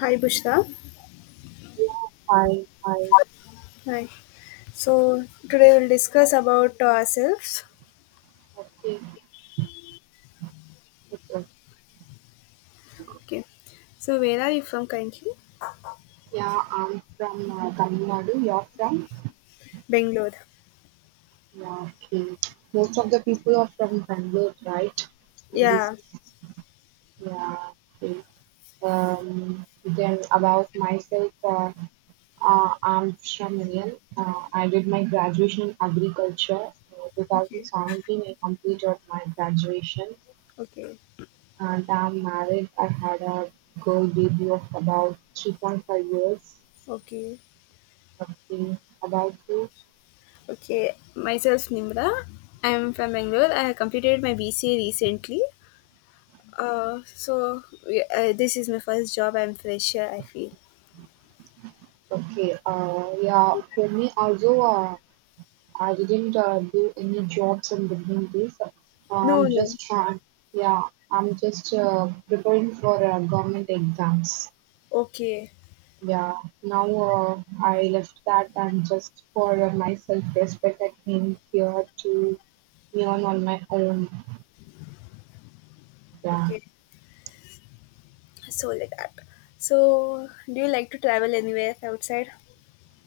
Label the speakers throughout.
Speaker 1: Hi, Bushra.
Speaker 2: Yeah, I, I,
Speaker 1: Hi. So today we'll discuss about ourselves.
Speaker 2: okay, okay.
Speaker 1: Okay. So where are you from currently?
Speaker 2: Yeah, I'm from Tamil Nadu. You're from?
Speaker 1: Bangalore.
Speaker 2: Yeah, okay. Most of the people are from Bangalore, right? This,
Speaker 1: Yeah.
Speaker 2: yeah, okay. Then about myself, I'm Shramilian. I did my graduation in agriculture.
Speaker 1: Okay.
Speaker 2: 2017, I completed my graduation
Speaker 1: Okay.
Speaker 2: and I'm married. I had a girl baby of about 3.5 years.
Speaker 1: Okay.
Speaker 2: Okay, about you.
Speaker 1: Okay. Myself, Nimra. I'm from Bangalore. I have completed my BCA recently. This is my first job. I'm fresher, I feel.
Speaker 2: Okay, yeah, for me also, I didn't do any jobs in between this.
Speaker 1: No,
Speaker 2: I'm
Speaker 1: no.
Speaker 2: just trying, yeah, I'm just preparing for government exams.
Speaker 1: Okay.
Speaker 2: Yeah, now I left that and just for my self-respect, I came here to learn on my own. Yeah.
Speaker 1: Okay. So like that. So do you like to travel anywhere outside?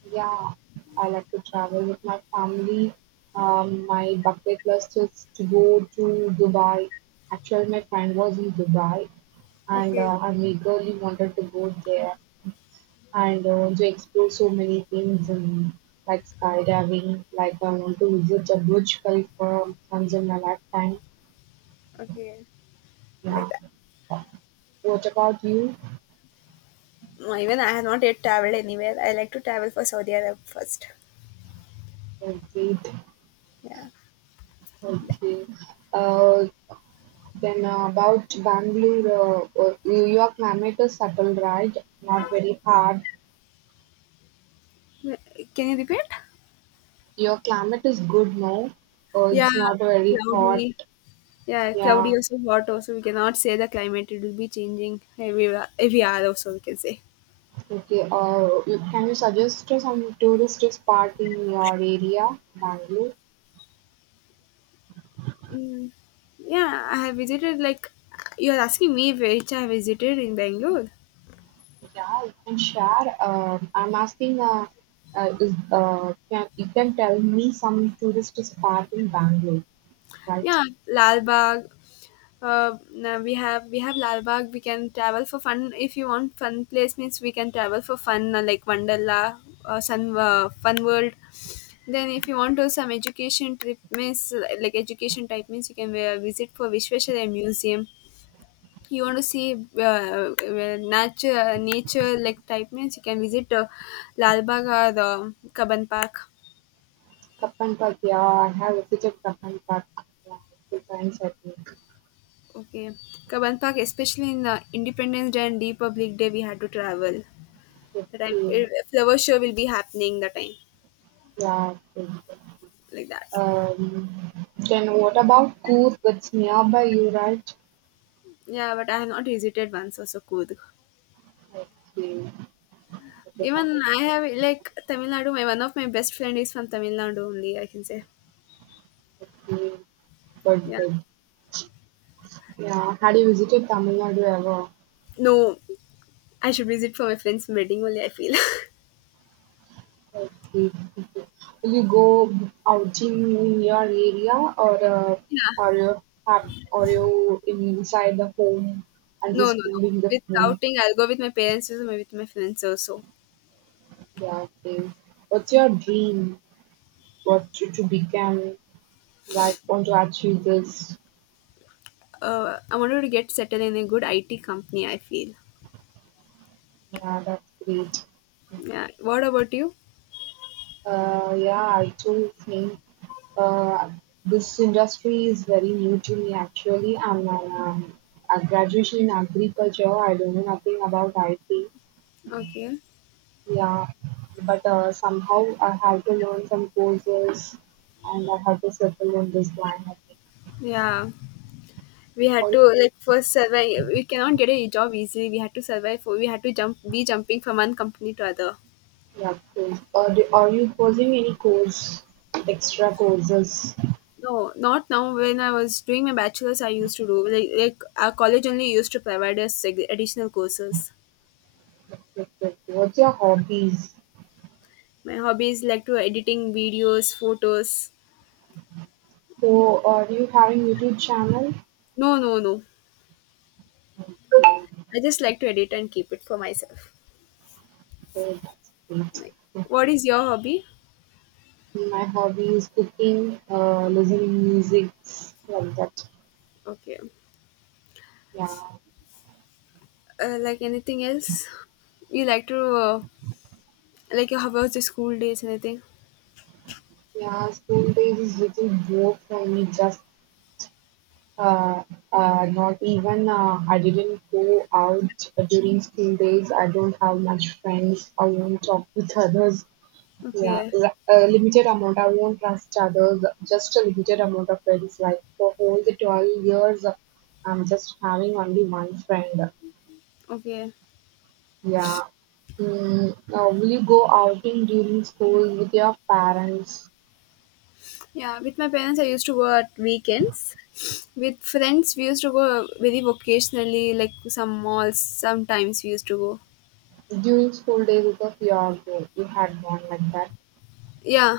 Speaker 2: Yeah, I like to travel with my family. My bucket list is to go to Dubai. Actually, my friend was in Dubai, and
Speaker 1: Okay,
Speaker 2: I eagerly wanted to go there and I want to explore so many things and like skydiving. Like I want to visit the Burj Khalifa once in my lifetime.
Speaker 1: okay, like
Speaker 2: Yeah.
Speaker 1: that.
Speaker 2: What about you?
Speaker 1: No, even I have not yet traveled anywhere. I like to travel for Saudi Arabia first.
Speaker 2: Okay.
Speaker 1: Yeah.
Speaker 2: Okay. Uh, Then about Bangalore, your climate is subtle, right? Not very hard.
Speaker 1: Yeah. Can you repeat?
Speaker 2: Your climate is good, no?
Speaker 1: Yeah,
Speaker 2: It's not very hot.
Speaker 1: cloudy. Yeah, cloudy
Speaker 2: Yeah.
Speaker 1: also hot also. We cannot say the climate. It will be changing every hour also, we can say.
Speaker 2: Okay. Can you suggest to some tourist spot in your area, Bangalore?
Speaker 1: Mm. Yeah, I have visited like, you are asking me which I have visited in Bangalore.
Speaker 2: Yeah, you can share. I'm asking. Is Can you can tell me some tourist spot in Bangalore, right?
Speaker 1: Yeah, Lal Bagh. Now we have Lal Bagh. We can travel for fun. If you want fun place, means we can travel for fun like Wonderla, Sun Fun World. Then if you want to some education trip means like education type means you can visit for Vishveshwaraya Museum. You want to see nature like type means you can visit Lal Bagh or the Kaban Park.
Speaker 2: Kappan Park. Yeah, I have visited Kappan Park. Yeah, a few times I think.
Speaker 1: Okay, Kaban Park, especially in Independence Day and Republic Day, we had to travel. That I,
Speaker 2: Okay,
Speaker 1: a flower show will be happening the time,
Speaker 2: yeah. Okay.
Speaker 1: like that.
Speaker 2: Um, then what about Coorg? That's nearby you, right?
Speaker 1: Yeah, but I have not visited once also Kurg.
Speaker 2: Okay, okay,
Speaker 1: Even
Speaker 2: fine.
Speaker 1: I have like Tamil Nadu. My one of my best friend is from Tamil Nadu only, I can say.
Speaker 2: Okay, good,
Speaker 1: Yeah.
Speaker 2: good. Yeah, had you visited Tamil Nadu ever?
Speaker 1: No, I should visit for my friend's wedding only, I feel.
Speaker 2: Okay, okay. Will you go outing in your area, or are
Speaker 1: Yeah.
Speaker 2: you have or you inside the home and
Speaker 1: No, no,
Speaker 2: just
Speaker 1: no.
Speaker 2: cooling the
Speaker 1: With
Speaker 2: phone?
Speaker 1: outing, I'll go with my parents also, maybe with my friends also.
Speaker 2: Yeah, okay. What's your dream? To become? Like, want to achieve this.
Speaker 1: I wanted to get settled in a good IT company, I feel.
Speaker 2: Yeah, that's great.
Speaker 1: Yeah. What about you?
Speaker 2: Yeah, I too think uh, this industry is very new to me actually. A graduation in agriculture. I don't know nothing about IT.
Speaker 1: Okay.
Speaker 2: Yeah, but somehow I have to learn some courses and I have to settle on this line, I think.
Speaker 1: Yeah. We had
Speaker 2: Or,
Speaker 1: to like first survive. We cannot get a job easily. We had to survive. We had to jump. Be jumping from one company to other.
Speaker 2: yeah, cool. Are you posing any course, extra courses?
Speaker 1: No, not now. When I was doing my bachelor's, I used to do like our college only used to provide us like additional courses.
Speaker 2: What's your hobbies?
Speaker 1: My hobby is like to editing videos, photos.
Speaker 2: So, are you having YouTube channel?
Speaker 1: No, no, no.
Speaker 2: Oh,
Speaker 1: I just like to edit and keep it for myself.
Speaker 2: that's great.
Speaker 1: Like, what is your hobby?
Speaker 2: My hobby is cooking, listening music, like that.
Speaker 1: Okay.
Speaker 2: Yeah,
Speaker 1: Like anything else? You like to like how was the school days? Anything?
Speaker 2: yeah. School days is little more for me. Just uh, not even I didn't go out during school days. I don't have much friends. I won't talk with others. Yeah,
Speaker 1: Okay,
Speaker 2: a limited amount. I won't trust others. Just a limited amount of friends. Like for all the 12 years, I'm just having only one friend.
Speaker 1: okay.
Speaker 2: Yeah. Mm, now, will you go outing during school with your parents?
Speaker 1: Yeah, with my parents, I used to go at weekends. With friends, we used to go very vocationally, like some malls. Sometimes we used to go.
Speaker 2: During school days, because you are you had one like that.
Speaker 1: Yeah,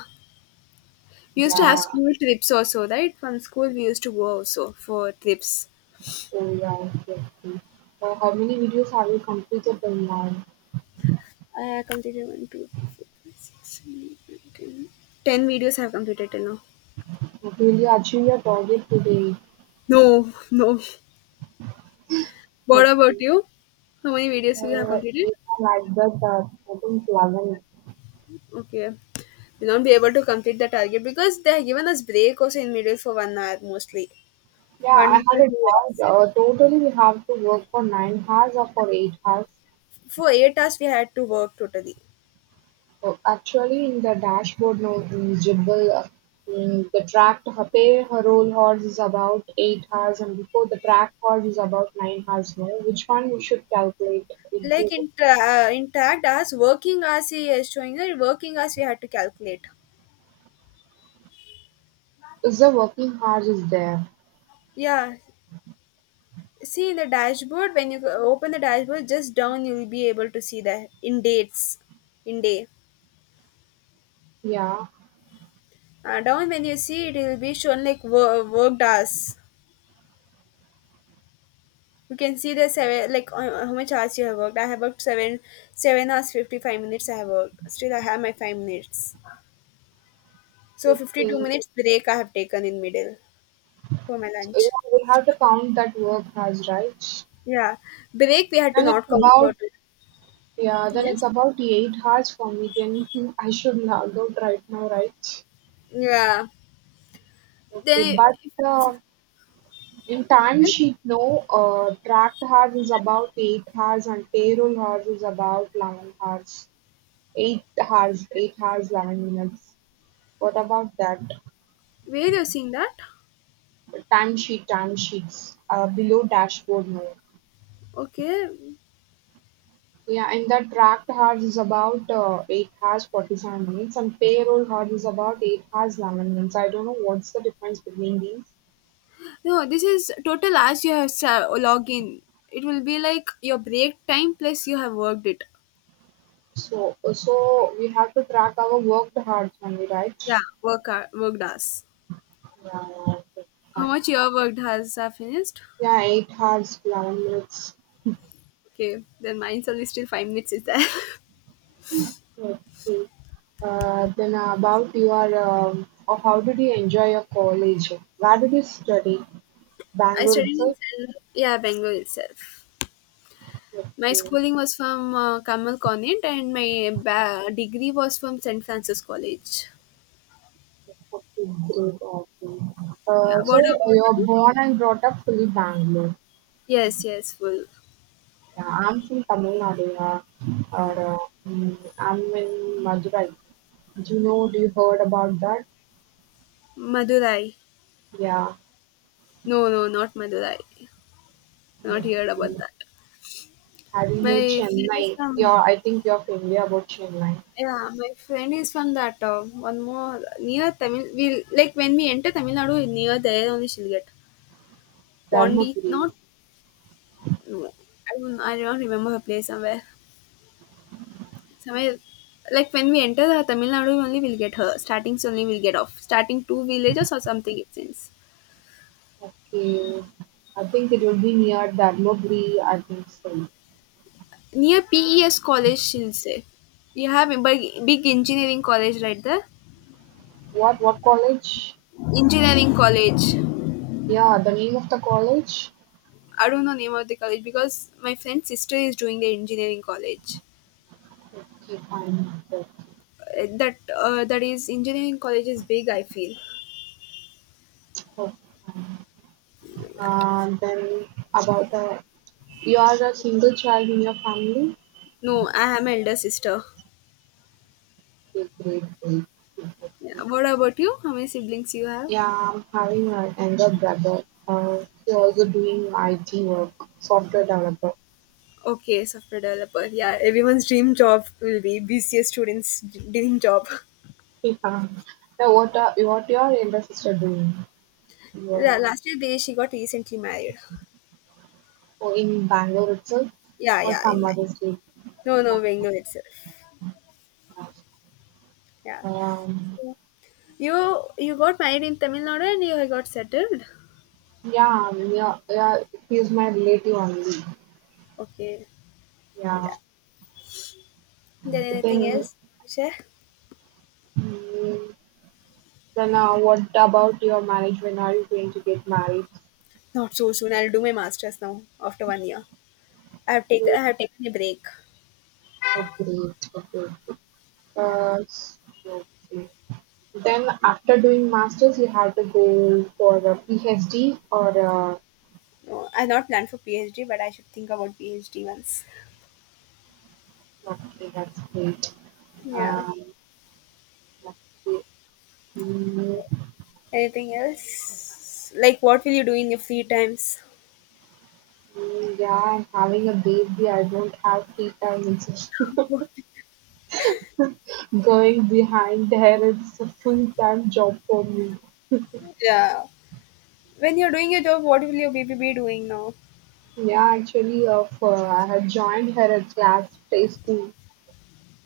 Speaker 1: we used to have
Speaker 2: Yeah.
Speaker 1: school trips also, right? From school, we used to go also for trips.
Speaker 2: Oh yeah. Okay. Okay. How many videos have you completed till now?
Speaker 1: I completed one, two, three, four, five, six, seven, eight, nine, 10. Ten videos I have completed till now.
Speaker 2: What will you achieve your target today?
Speaker 1: No, no. What
Speaker 2: Okay.
Speaker 1: about you? How many videos you have completed?
Speaker 2: If I like that, I think 11.
Speaker 1: Okay. We'll not be able to complete the target because they have given us break also in middle for 1 hour mostly.
Speaker 2: Yeah, I
Speaker 1: One to
Speaker 2: had it
Speaker 1: two
Speaker 2: hard.
Speaker 1: hours.
Speaker 2: Totally, we have to work for 9 hours or for 8 hours.
Speaker 1: For 8 hours we had to work totally.
Speaker 2: So actually, in the dashboard, no in jibble. In the tracked ho- Pay her roll horse is about 8 hours, and before the tracked horse is about 9 hours. No, which one we should calculate? It-
Speaker 1: Like in tra- in tracked hours, working hours he is showing. That working hours we had to calculate.
Speaker 2: Is the working hours is there?
Speaker 1: Yeah. See in the dashboard when you open the dashboard just down you will be able to see the in dates in day.
Speaker 2: Yeah,
Speaker 1: Down when you see it, it will be shown like worked hours. You can see the seven like how much hours you have worked. I have worked seven hours 55 minutes I have worked. Still, I have my 5 minutes. So fifty two
Speaker 2: 15.
Speaker 1: minutes break I have taken in middle for my
Speaker 2: So,
Speaker 1: lunch.
Speaker 2: yeah, we have to count that work hours, right?
Speaker 1: Yeah, break we had to
Speaker 2: And it's
Speaker 1: not count for
Speaker 2: about
Speaker 1: it.
Speaker 2: yeah, then
Speaker 1: Yes.
Speaker 2: it's about 8 hours for me. Then I should log out right now, right?
Speaker 1: Yeah.
Speaker 2: Okay,
Speaker 1: Then
Speaker 2: but uh, in
Speaker 1: it-
Speaker 2: timesheet, no, tracked hours is about 8 hours and payroll hours is about 11 hours. 8 hours, 11 minutes. What about that?
Speaker 1: where you're seeing that?
Speaker 2: Timesheets, below dashboard, no.
Speaker 1: Okay.
Speaker 2: Yeah, and the tracked hours is about 8 hours 47 minutes, and payroll hours is about 8 hours 11 minutes. I don't know what's the difference between these.
Speaker 1: No, this is total hours you have log in. It will be like your break time plus you have worked it.
Speaker 2: So we have to track our worked hours only, right?
Speaker 1: Yeah, worked hours.
Speaker 2: Yeah, yeah, okay,
Speaker 1: How
Speaker 2: fine.
Speaker 1: much your worked hours are finished?
Speaker 2: Yeah, 8 hours, 11 minutes.
Speaker 1: Okay, then mine's only still 5 minutes is there.
Speaker 2: Okay. Then about your, or how did you enjoy your college? Where did you study?
Speaker 1: I
Speaker 2: Bangalore
Speaker 1: studied in
Speaker 2: itself.
Speaker 1: Yeah, Bangalore itself.
Speaker 2: Okay.
Speaker 1: My
Speaker 2: Okay,
Speaker 1: schooling was from Kamal Convent and my degree was from St. Francis College.
Speaker 2: great. Okay.
Speaker 1: Yeah, what
Speaker 2: So
Speaker 1: about
Speaker 2: you're
Speaker 1: you?
Speaker 2: born and brought up fully Bangalore.
Speaker 1: Yes, yes, full.
Speaker 2: Yeah, I'm from Tamil Nadu. Yeah. Or, uh, I'm in Madurai. Do you know? Do you heard about that?
Speaker 1: Madurai.
Speaker 2: Yeah.
Speaker 1: No, no, not Madurai. Not heard about that.
Speaker 2: Have you know
Speaker 1: My friend is
Speaker 2: Chennai?
Speaker 1: from,
Speaker 2: Yeah, I think you're familiar about Chennai.
Speaker 1: yeah, my friend is from that one more near Tamil. We like when we enter Tamil Nadu near there only she'll get Pondi,
Speaker 2: Dharmapuri.
Speaker 1: not. No, I don't remember her place somewhere. Somewhere like when we enter the Tamil Nadu only we'll get her. Starting only we'll get off. Starting two villages or something it seems.
Speaker 2: Okay. I think it will be near Dharmapuri, I think so.
Speaker 1: Near PES college she'll say. You have a big, big engineering college right there.
Speaker 2: What college?
Speaker 1: Engineering college.
Speaker 2: Yeah, the name of the college?
Speaker 1: I don't know name of the college because my friend's sister is doing the engineering college.
Speaker 2: Okay, fine. Okay,
Speaker 1: That is engineering college is big, I feel,
Speaker 2: okay, fine.
Speaker 1: like that.
Speaker 2: Then about the you are a single child in your family?
Speaker 1: No, I am elder sister.
Speaker 2: Okay, great, great.
Speaker 1: Yeah. What about you? How many siblings you have?
Speaker 2: Yeah, I'm having an younger brother. He's also doing IT work, software developer.
Speaker 1: Okay, software developer. Yeah, everyone's dream job will be BCA students' dream job.
Speaker 2: Yeah. Now, what your younger sister doing? Yeah.
Speaker 1: Yeah, last year they, she got recently married.
Speaker 2: Oh, in Bangalore itself,
Speaker 1: Yeah,
Speaker 2: or
Speaker 1: yeah.
Speaker 2: some
Speaker 1: In,
Speaker 2: other state?
Speaker 1: no, no,
Speaker 2: Yeah.
Speaker 1: Bangalore itself. Yeah.
Speaker 2: Um,
Speaker 1: You got married in Tamil Nadu and you got settled.
Speaker 2: yeah, yeah, yeah, he's my relative only.
Speaker 1: Okay.
Speaker 2: Yeah.
Speaker 1: Yeah. Then anything
Speaker 2: Then,
Speaker 1: else? Share?
Speaker 2: mm, then what about your marriage? When are you going to get married?
Speaker 1: Not so soon. I'll do my masters now after 1 year. I have taken a break.
Speaker 2: Oh, great, okay.
Speaker 1: Yeah.
Speaker 2: Uh, s- okay. Then after doing masters you have to go for a PhD or a
Speaker 1: No, I not planned for PhD, but I should think about PhD once.
Speaker 2: okay, that's great.
Speaker 1: Yeah.
Speaker 2: Um, let's see. Mm,
Speaker 1: Anything else? Like, what will you do in your free times?
Speaker 2: yeah, I'm having a baby. I don't have free time. It's just going behind her, it's a full time job for me.
Speaker 1: Yeah. When you're doing your job, what will your baby be doing now?
Speaker 2: Yeah, actually, for, I had joined her at last preschool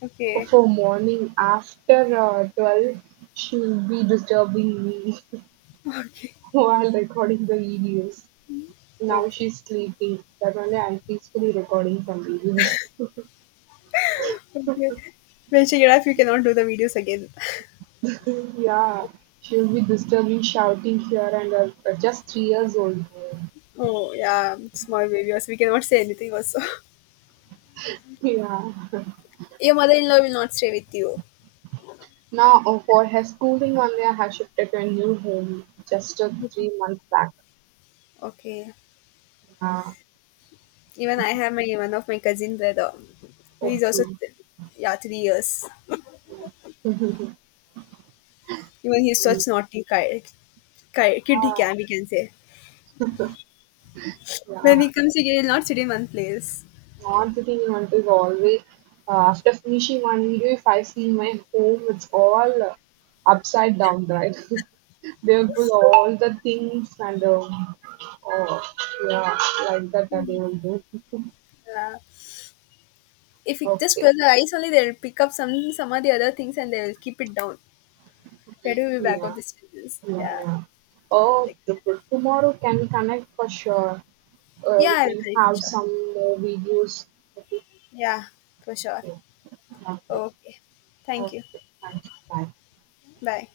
Speaker 1: Okay.
Speaker 2: for morning. After 12, she will be disturbing me
Speaker 1: Okay.
Speaker 2: while recording the videos. Now
Speaker 1: Okay.
Speaker 2: she's sleeping, but only I'm peacefully recording some videos.
Speaker 1: Okay. Well, check it out if you cannot do the videos again.
Speaker 2: Yeah, she'll be disturbing, shouting here and there, but just 3 years old girl.
Speaker 1: Oh, yeah. Small baby, also. We cannot say anything, also.
Speaker 2: Yeah.
Speaker 1: Your mother in law will not stay with you.
Speaker 2: Now, for her schooling only, I have shifted to a new home just 3 months back.
Speaker 1: Okay.
Speaker 2: Yeah,
Speaker 1: Even I have my one of my cousin brother. He's also,
Speaker 2: okay.
Speaker 1: yeah, 3 years.
Speaker 2: Yeah,
Speaker 1: Even he's such kid, he can, we can say.
Speaker 2: yeah.
Speaker 1: When we come together, not sit in one place.
Speaker 2: Not the thing want is always after finishing one video, if I see my home, it's all upside down, right? They will pull all the things and oh yeah, like that they will do.
Speaker 1: Yeah. If we just
Speaker 2: Okay,
Speaker 1: close our eyes only, they'll pick up some of the other things and they'll keep it down. Where do we back up
Speaker 2: yeah,
Speaker 1: the stages?
Speaker 2: yeah,
Speaker 1: Yeah.
Speaker 2: yeah.
Speaker 1: Like,
Speaker 2: Tomorrow can connect for sure.
Speaker 1: yeah,
Speaker 2: We
Speaker 1: I'll
Speaker 2: can
Speaker 1: try for
Speaker 2: have
Speaker 1: sure.
Speaker 2: some more videos. Okay,
Speaker 1: Yeah, for sure.
Speaker 2: okay, okay.
Speaker 1: Okay. Thank you.
Speaker 2: Okay. Thank you. Bye.
Speaker 1: Bye.